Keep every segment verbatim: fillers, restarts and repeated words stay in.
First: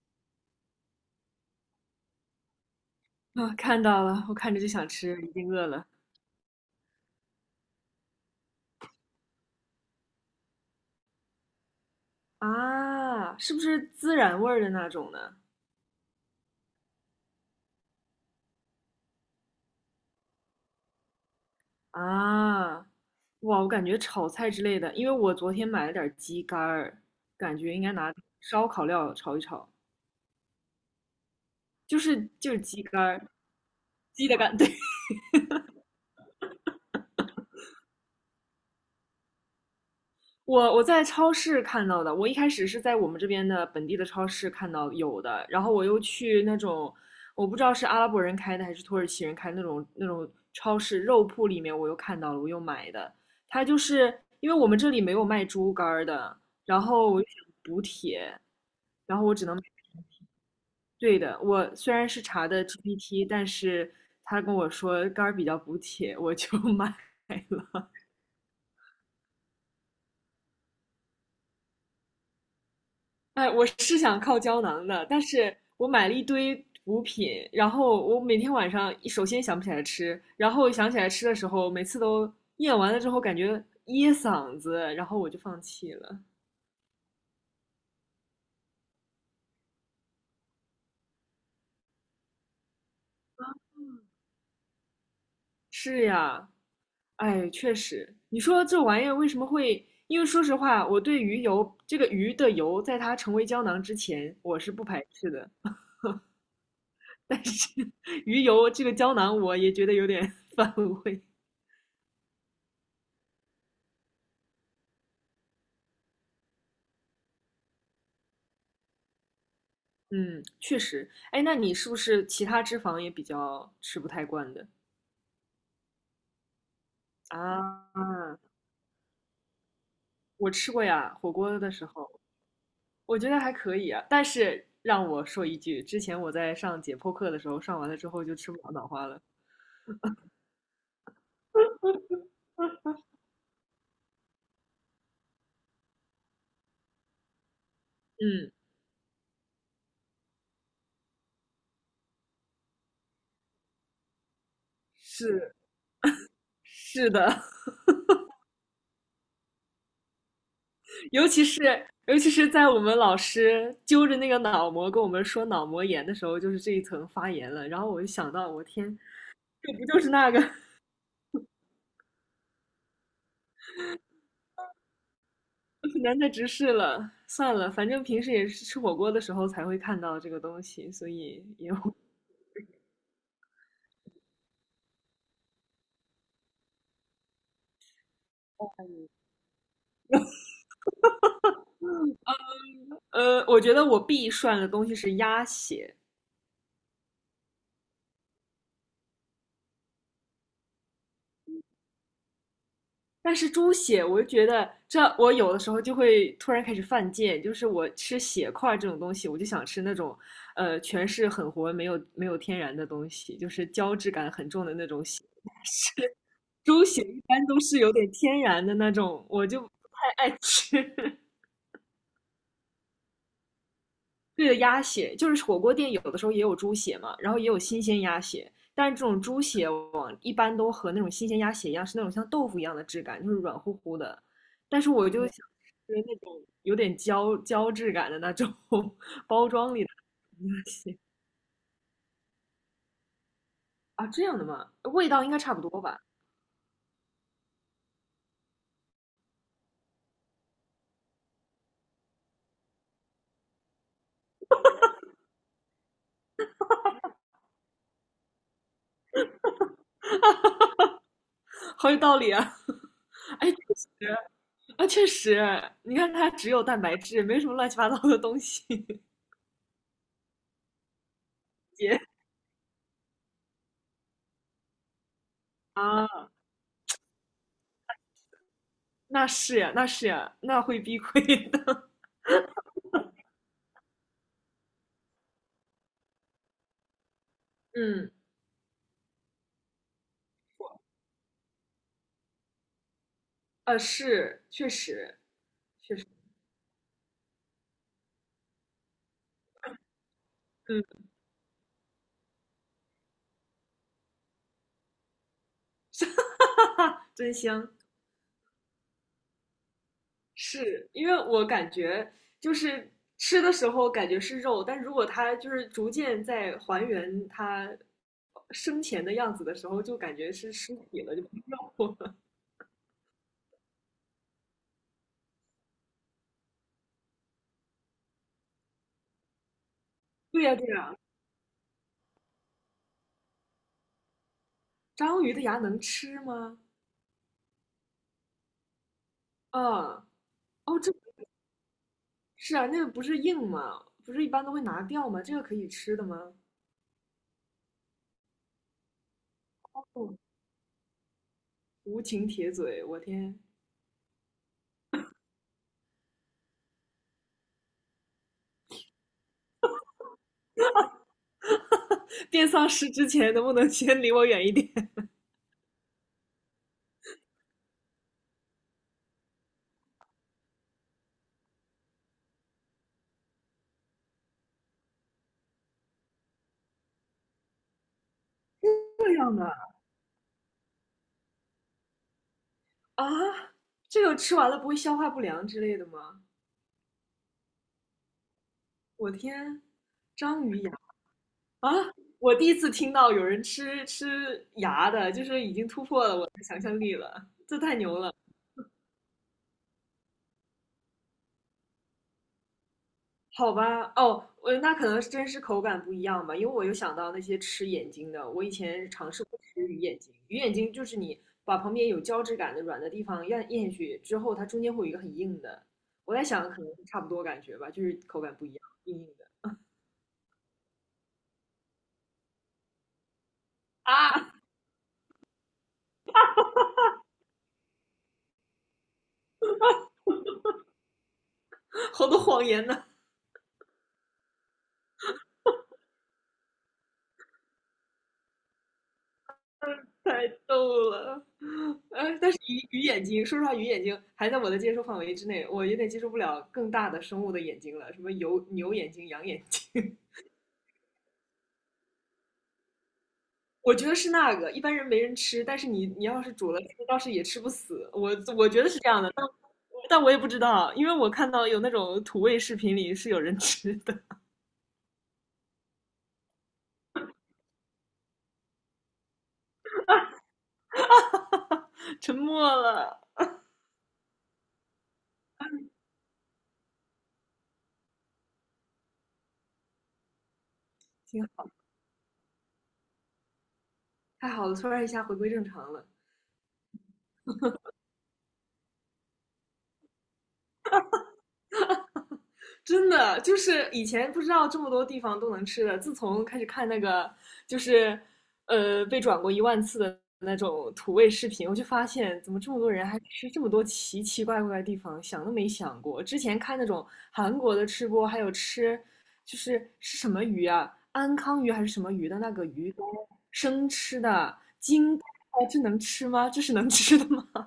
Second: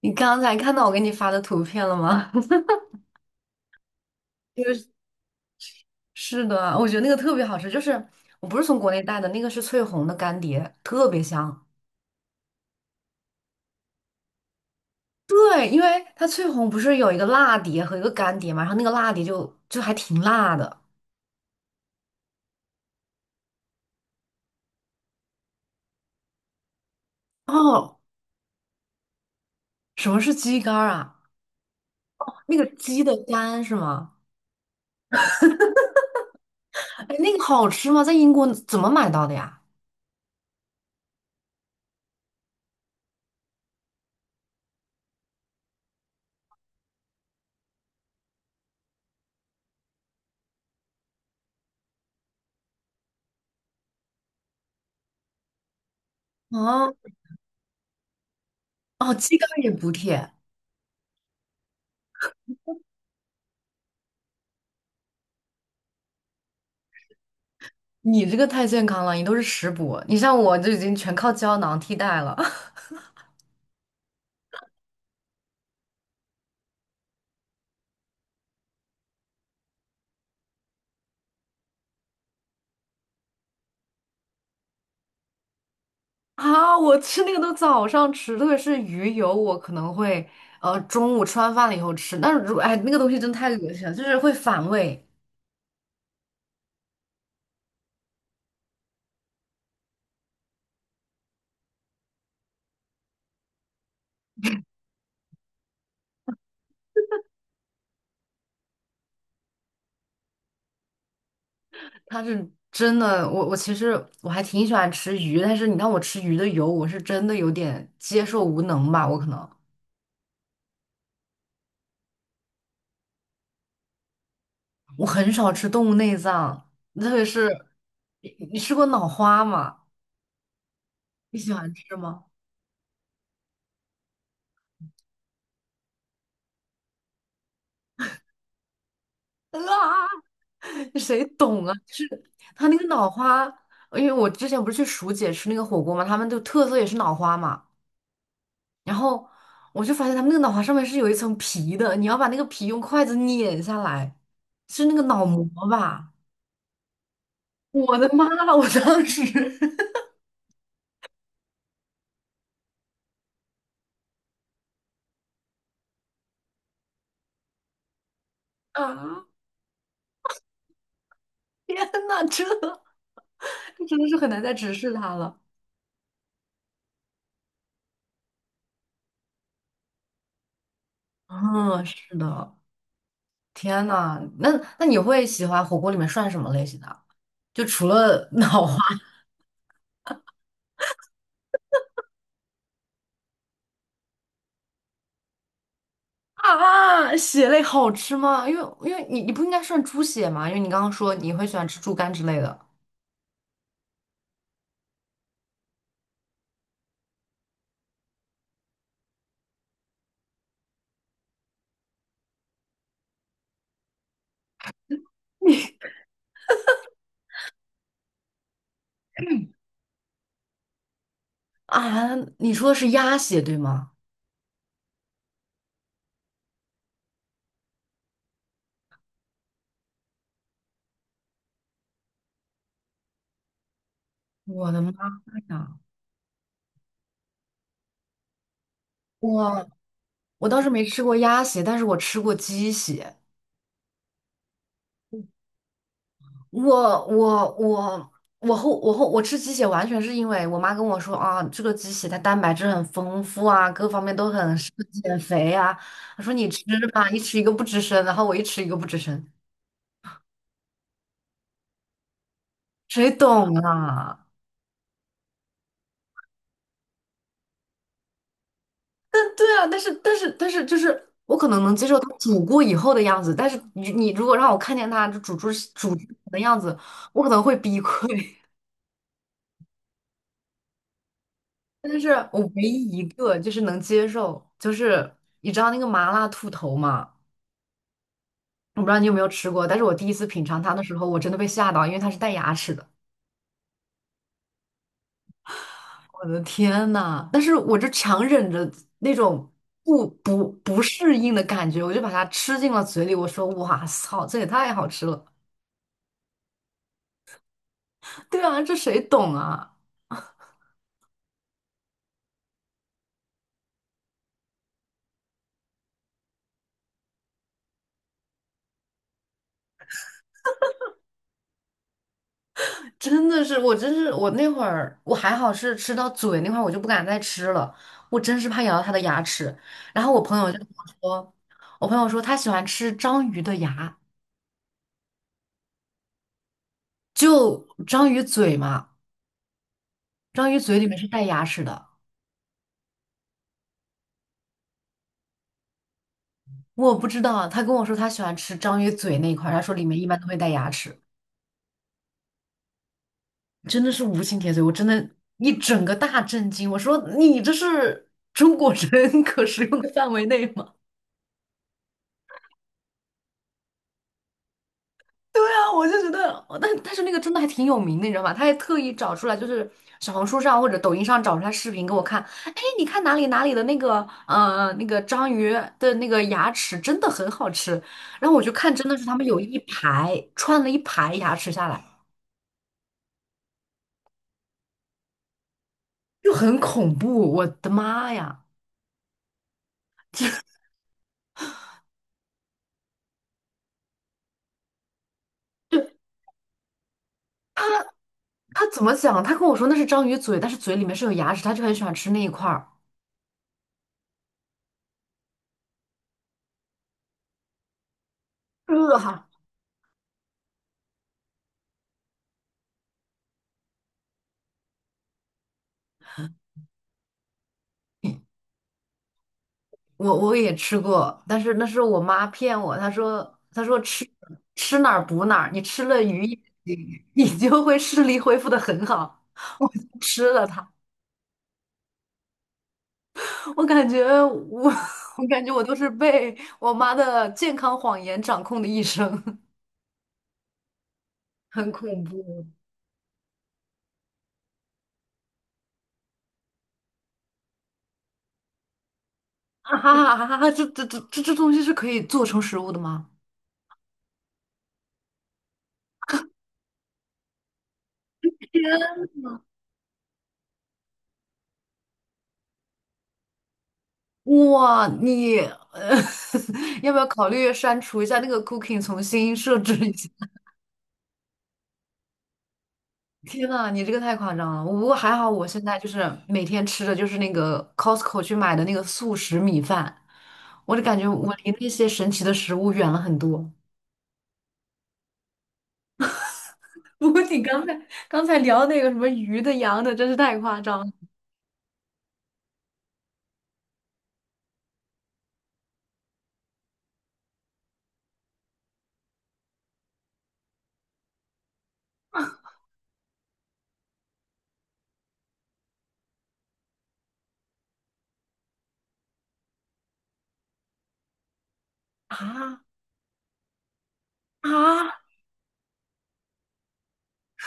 你刚才看到我给你发的图片了吗？啊，看到了，我看 着就就想是吃，已经饿了。是的，我觉得那个特别好吃，就是我不是从国内带的，那个是翠红的干碟，特别香。啊，是不是孜然味儿的那种呢？对，因为它翠红不是有一个辣碟和一个干碟嘛，然后那个辣碟就就还挺辣的。啊，哇，我感觉炒菜之类的，因为我昨天买了点儿鸡肝儿，感觉应该哦，拿烧烤料炒一炒，什么是鸡肝儿啊？就是就那是个鸡肝鸡的儿，肝是吗？鸡的肝，对，哎，那个好吃吗？在英国怎么买到的呀？我我在超市看到的，我一开始是在我们这边的本地的超市看到有的，然后我又去那种我不知道是阿拉伯人开的还是土耳其人开的那种那种超市肉铺里面，我又看到了，我又买的。它就是因为我们这里没有卖猪肝儿的，然啊，后我又想补铁，哦，然后我鸡只肝能买也补铁，对的。我虽然是查的 G P T，但是他跟我说肝儿比较补铁，我就 买了。你这个太健康了，你都是食补，你像我就已经全靠胶囊替代了。哎，我是想靠胶囊的，但是我买了一堆补品，然后我每天晚上首先想不起来吃，然后想起来吃的时候，每次都咽完了之后感觉噎嗓子，然后我就放弃了。啊，我吃那个都早上吃，特别是鱼油，我可能会呃中午吃完饭了以后吃。但是如哎，那个东西真太恶心了，就是会反胃。是呀，哎，确实，你说这玩意儿为什么会？因为说实话，我对鱼油这个鱼的油，在它成为胶囊之前，我是不排斥的。鱼油这个胶囊，我也觉得有点 反胃。它是真的，我我其实我还挺喜欢吃鱼，但是你让我吃鱼的油，我是真的有点接受无能吧。我可能嗯，确实。哎，那你是不是其他脂肪也比较吃不太惯的？我很少吃动物内脏，特别是啊，你你吃过脑花吗？我吃过呀，火你喜锅的欢时吃候，吗？我觉得还可以啊。但是让我说一句，之前我在上解剖课的时候，上完了之后就吃不了脑花了。啊！谁懂啊？就是他那个脑花，因为我之前不是去蜀姐吃那个火锅嘛，他们就特色也是脑花嘛。嗯，然后我就发现他们那个脑花上面是有一层皮的，你要把那个皮用筷子碾下来，是那个脑膜是吧？是的，我的妈！我当时 尤其是尤其是在我们老师揪着那个脑膜跟我们说脑膜炎的时候，就是这一层发炎了。然后我就想到，我天，啊，这不就是那个？天呐，这这真的是很难再直视它了。难再直视了，算了，反正平时也是吃火锅的时候才会看到这个东西，所以也嗯，无是的，天呐，那那你会喜欢火锅里面涮什么类型的？就除了脑花。呃，我觉得我必涮的东西是鸭血，啊，血类好吃吗？因为因为你你不应该算猪血吗？因为你刚刚说你会喜欢吃猪肝之类的但是猪血，我就觉得这我有的时候就会突然开始犯贱，就是我吃血块这种东西，我就想吃那种呃全是很活没有没有天然的东西，就是胶质感很重的那种血。你猪血一般都是有点天然的那种，我就不太爱吃。啊，你说的是鸭血对吗？对的，鸭血就是火锅店有的时候也有猪血嘛，然后也有新鲜鸭血，但是这种猪血往一般都和那种新鲜鸭血一样，是那种像豆腐一样的质感，就是软乎乎的。我的但是妈我就想呀！吃那种有点胶胶质感的那种 包我装里的我倒鸭是没血吃过鸭血，但是我吃过鸡血。啊，这样的吗？味道应该差不多吧？我我我我后我后我吃鸡血完全是因为我妈跟我说啊，这个鸡血它蛋白质很丰富啊，各方面都很适合减肥啊。她说你吃吧，一吃一个不吱声，然后我一吃一个不吱声，好有道理啊！谁哎懂啊？啊，确实，你看它只有蛋白质，没什么乱七八糟的东西。对啊，但是但是但是，就是我可能能接受姐它煮过以后的样子，但是你你如果让我看见它就煮出煮之前啊，的样子，我可能会崩溃。那是呀，那是呀，那会避亏 的。但是我唯一一个就是能接受，就是你知道那个麻辣兔头嘛？嗯，我不知道你有没有吃过，但是我第一次品尝它的时候，我真的被吓到，因为它是带牙齿的。呃，是，确实，确实，我的天呐！但是我就强忍着那种不不不嗯，适应的感觉，我就把它吃进了嘴里。我说："哇操，这也太好吃了！" 真香。对啊，这谁懂啊？是因为我感觉就是吃的时候感觉是肉，但如果它就是逐渐在还原它生前的样子的时候，就感觉是尸体了，就不是肉了。真的是，我真是，我那会儿我还好是吃到嘴那块儿，我就不敢再吃了，我真是怕咬到他的牙齿。然后我 朋对友呀，就对跟我呀，说，我朋友说他喜欢吃章鱼的牙，章鱼的牙能吃吗？就章鱼嘴嘛，啊，章鱼嘴哦，里这面是带牙齿的，是啊，那个不是硬吗？不是一般都会拿掉吗？这个可以吃的吗？我不知道。他跟我说他喜欢吃章鱼嘴那一块儿他说里面一哦，般都会带牙齿，无情铁嘴，我天！真的是无心铁嘴，我真的，一整个大震惊。我说你这是中国人 可食用的范围内吗？变丧尸之前能不能先离我远一点？对啊，我就觉得，哦但但是那个真的还挺有名的，你知道吗？他还特意找出来，就是小红书上或者抖音上找出来视频给我看。哎，你看哪里哪里的那个呃那个章鱼的那个牙齿真的很好吃，然后我就看，真的是这他们样有的一排串了一排牙齿下来，啊？这个吃完了不会消化不良之类的吗？就很恐怖，我的妈呀！我天，章鱼牙啊！我第一次听到有人吃吃牙的，就是已经突就破了我，这太牛了。他怎么讲？他跟我说那是章鱼嘴，但是嘴里面是有牙齿，他就很喜欢吃那一块儿。好吧，哦，我那可能真是口感不一样吧，因为我又想到那些吃眼睛的，我以前尝呃试过吃鱼眼睛，鱼眼睛就是你把旁边有胶质感的软的地方咽咽下去之后，它中间会有一个很硬的，我在想可能差不多感觉吧，就是口感不一样，硬硬的我我也吃过，但是那是我妈骗我，她说她说吃啊，吃哪儿补哪儿，你吃了鱼眼睛 你就会视力恢复的很好。吃了它，好多谎言呢。我感觉我 我感觉我都是被我妈的健康谎言掌控的一生，太逗了，很恐哎，但是怖鱼鱼眼睛，说实话，鱼眼睛还在我的接受范围之内，我有点接受不了更大的生物的眼睛了，什么牛牛眼睛、羊眼啊！睛，哈哈哈这这这这这东西是可以做成食物的吗？我觉得是那个，一般人没人吃，但是你你要是煮了吃，倒是也吃不死，我我觉得是这样的，但但我也不知道，因为我看到有那种土味视频里是有人吃的，哇，你呃，要不要考虑删除一下那个 cooking,重新设置一下？沉默了，天呐，你这个太夸张了！我不过还好，我现在就是每天吃的就是那个 Costco 去买的那个速食米饭，我就感觉挺我好，离那些神奇的食物远了很多。太好了，突然一下回归正常了。不过你刚才刚才聊那个什么鱼的、羊的，真是太夸张了真的就是以前不知道这么多地方都能吃的，自从开始看那个就是呃被转过一万次的那种土味视频，我就发现怎么这么多人还吃这么多奇奇怪怪的地方，想都没想过。之前看那种韩国的吃播，还有吃就是是什么鱼啊，安康鱼还是什么鱼的那个啊鱼干生吃的，金啊！带这能吃吗？这是能吃的吗？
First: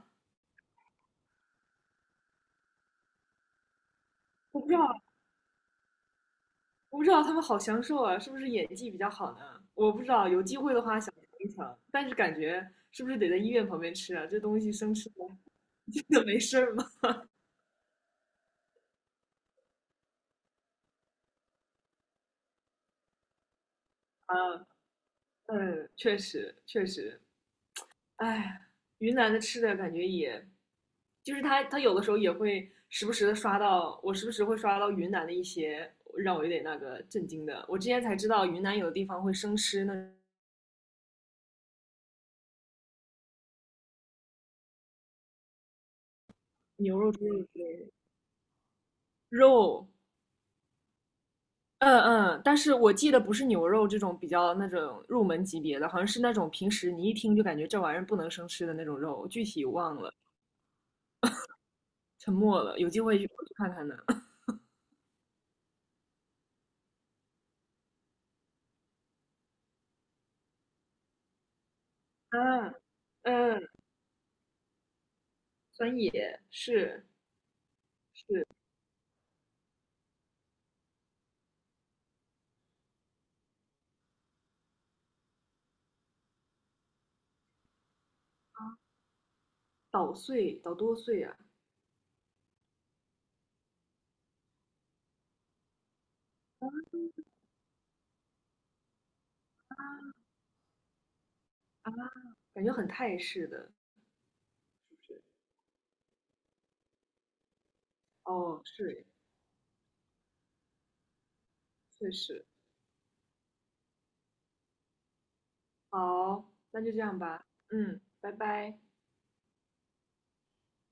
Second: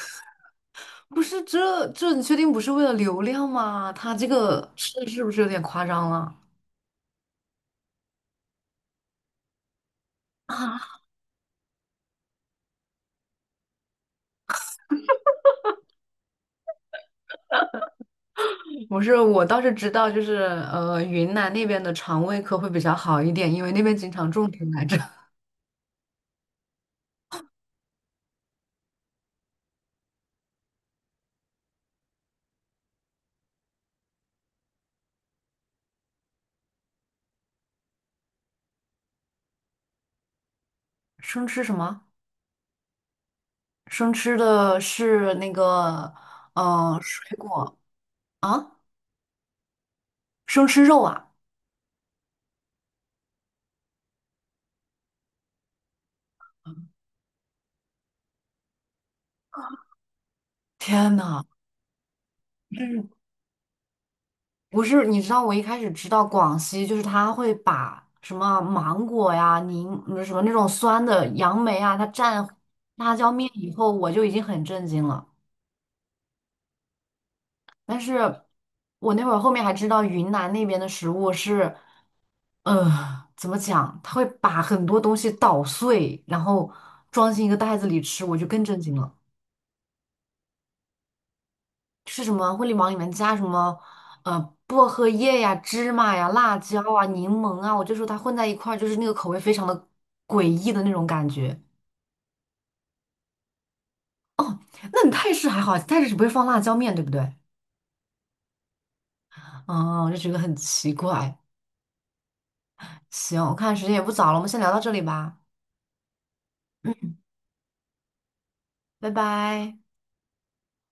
不是这这，你确定不是为了流量吗？他这 我个不知道，吃的是不是有点夸张了？我不知道他们好享受啊，是不是演技比较好呢？我不知道，有机会的啊，话想尝一尝，但是感觉是不是得在医院旁边吃啊？这东西生吃了 真的没事儿吗？不是，我倒是知道，就是呃，云南那边的肠胃科会比较好一点，因为那边经 常啊，种田来着。嗯，确实确实，哎，云南的吃的感觉也，就是他他有的时候也会时不时的刷到，我时不时会刷到云南的一些让我有点那个震惊的，我之前才知道云南有的地方会生吃那 生吃什么？生吃的是那个，呃，牛肉、猪水肉之类果的啊，肉，生吃肉啊！嗯嗯，但是我记得不是牛肉这种比较那种入门级别的，好像是那种平时你一听就感觉这玩意儿不能生吃的那种肉，具体忘了，天呐，沉默了，有机嗯会去我去看看呢。不是，你知道我一开始知道广西，就是他会把什么芒果呀、柠嗯什么那种酸的杨梅啊，它蘸嗯辣椒面嗯，以后，我就已经很震惊了。酸野是但是我那会儿后面还知道云南那边的食物是，呃，怎么讲，他会把很多东西捣碎，然后装进一个袋子里吃，我就更震惊了。捣碎，捣多碎啊，是什么会里往里面加什么，呃，薄荷叶呀、芝麻呀、辣椒啊、柠檬啊，我就说它混在一块儿，就是那个口味非常的诡异的那种感觉。感觉很泰式的。那你泰式还好，泰式只不会放辣椒面对不对？哦，是，嗯，我就觉得很奇怪。确实。行，我看时间也不早了，我们先聊到这里吧。好，那就这嗯，样吧。嗯，拜拜。拜拜。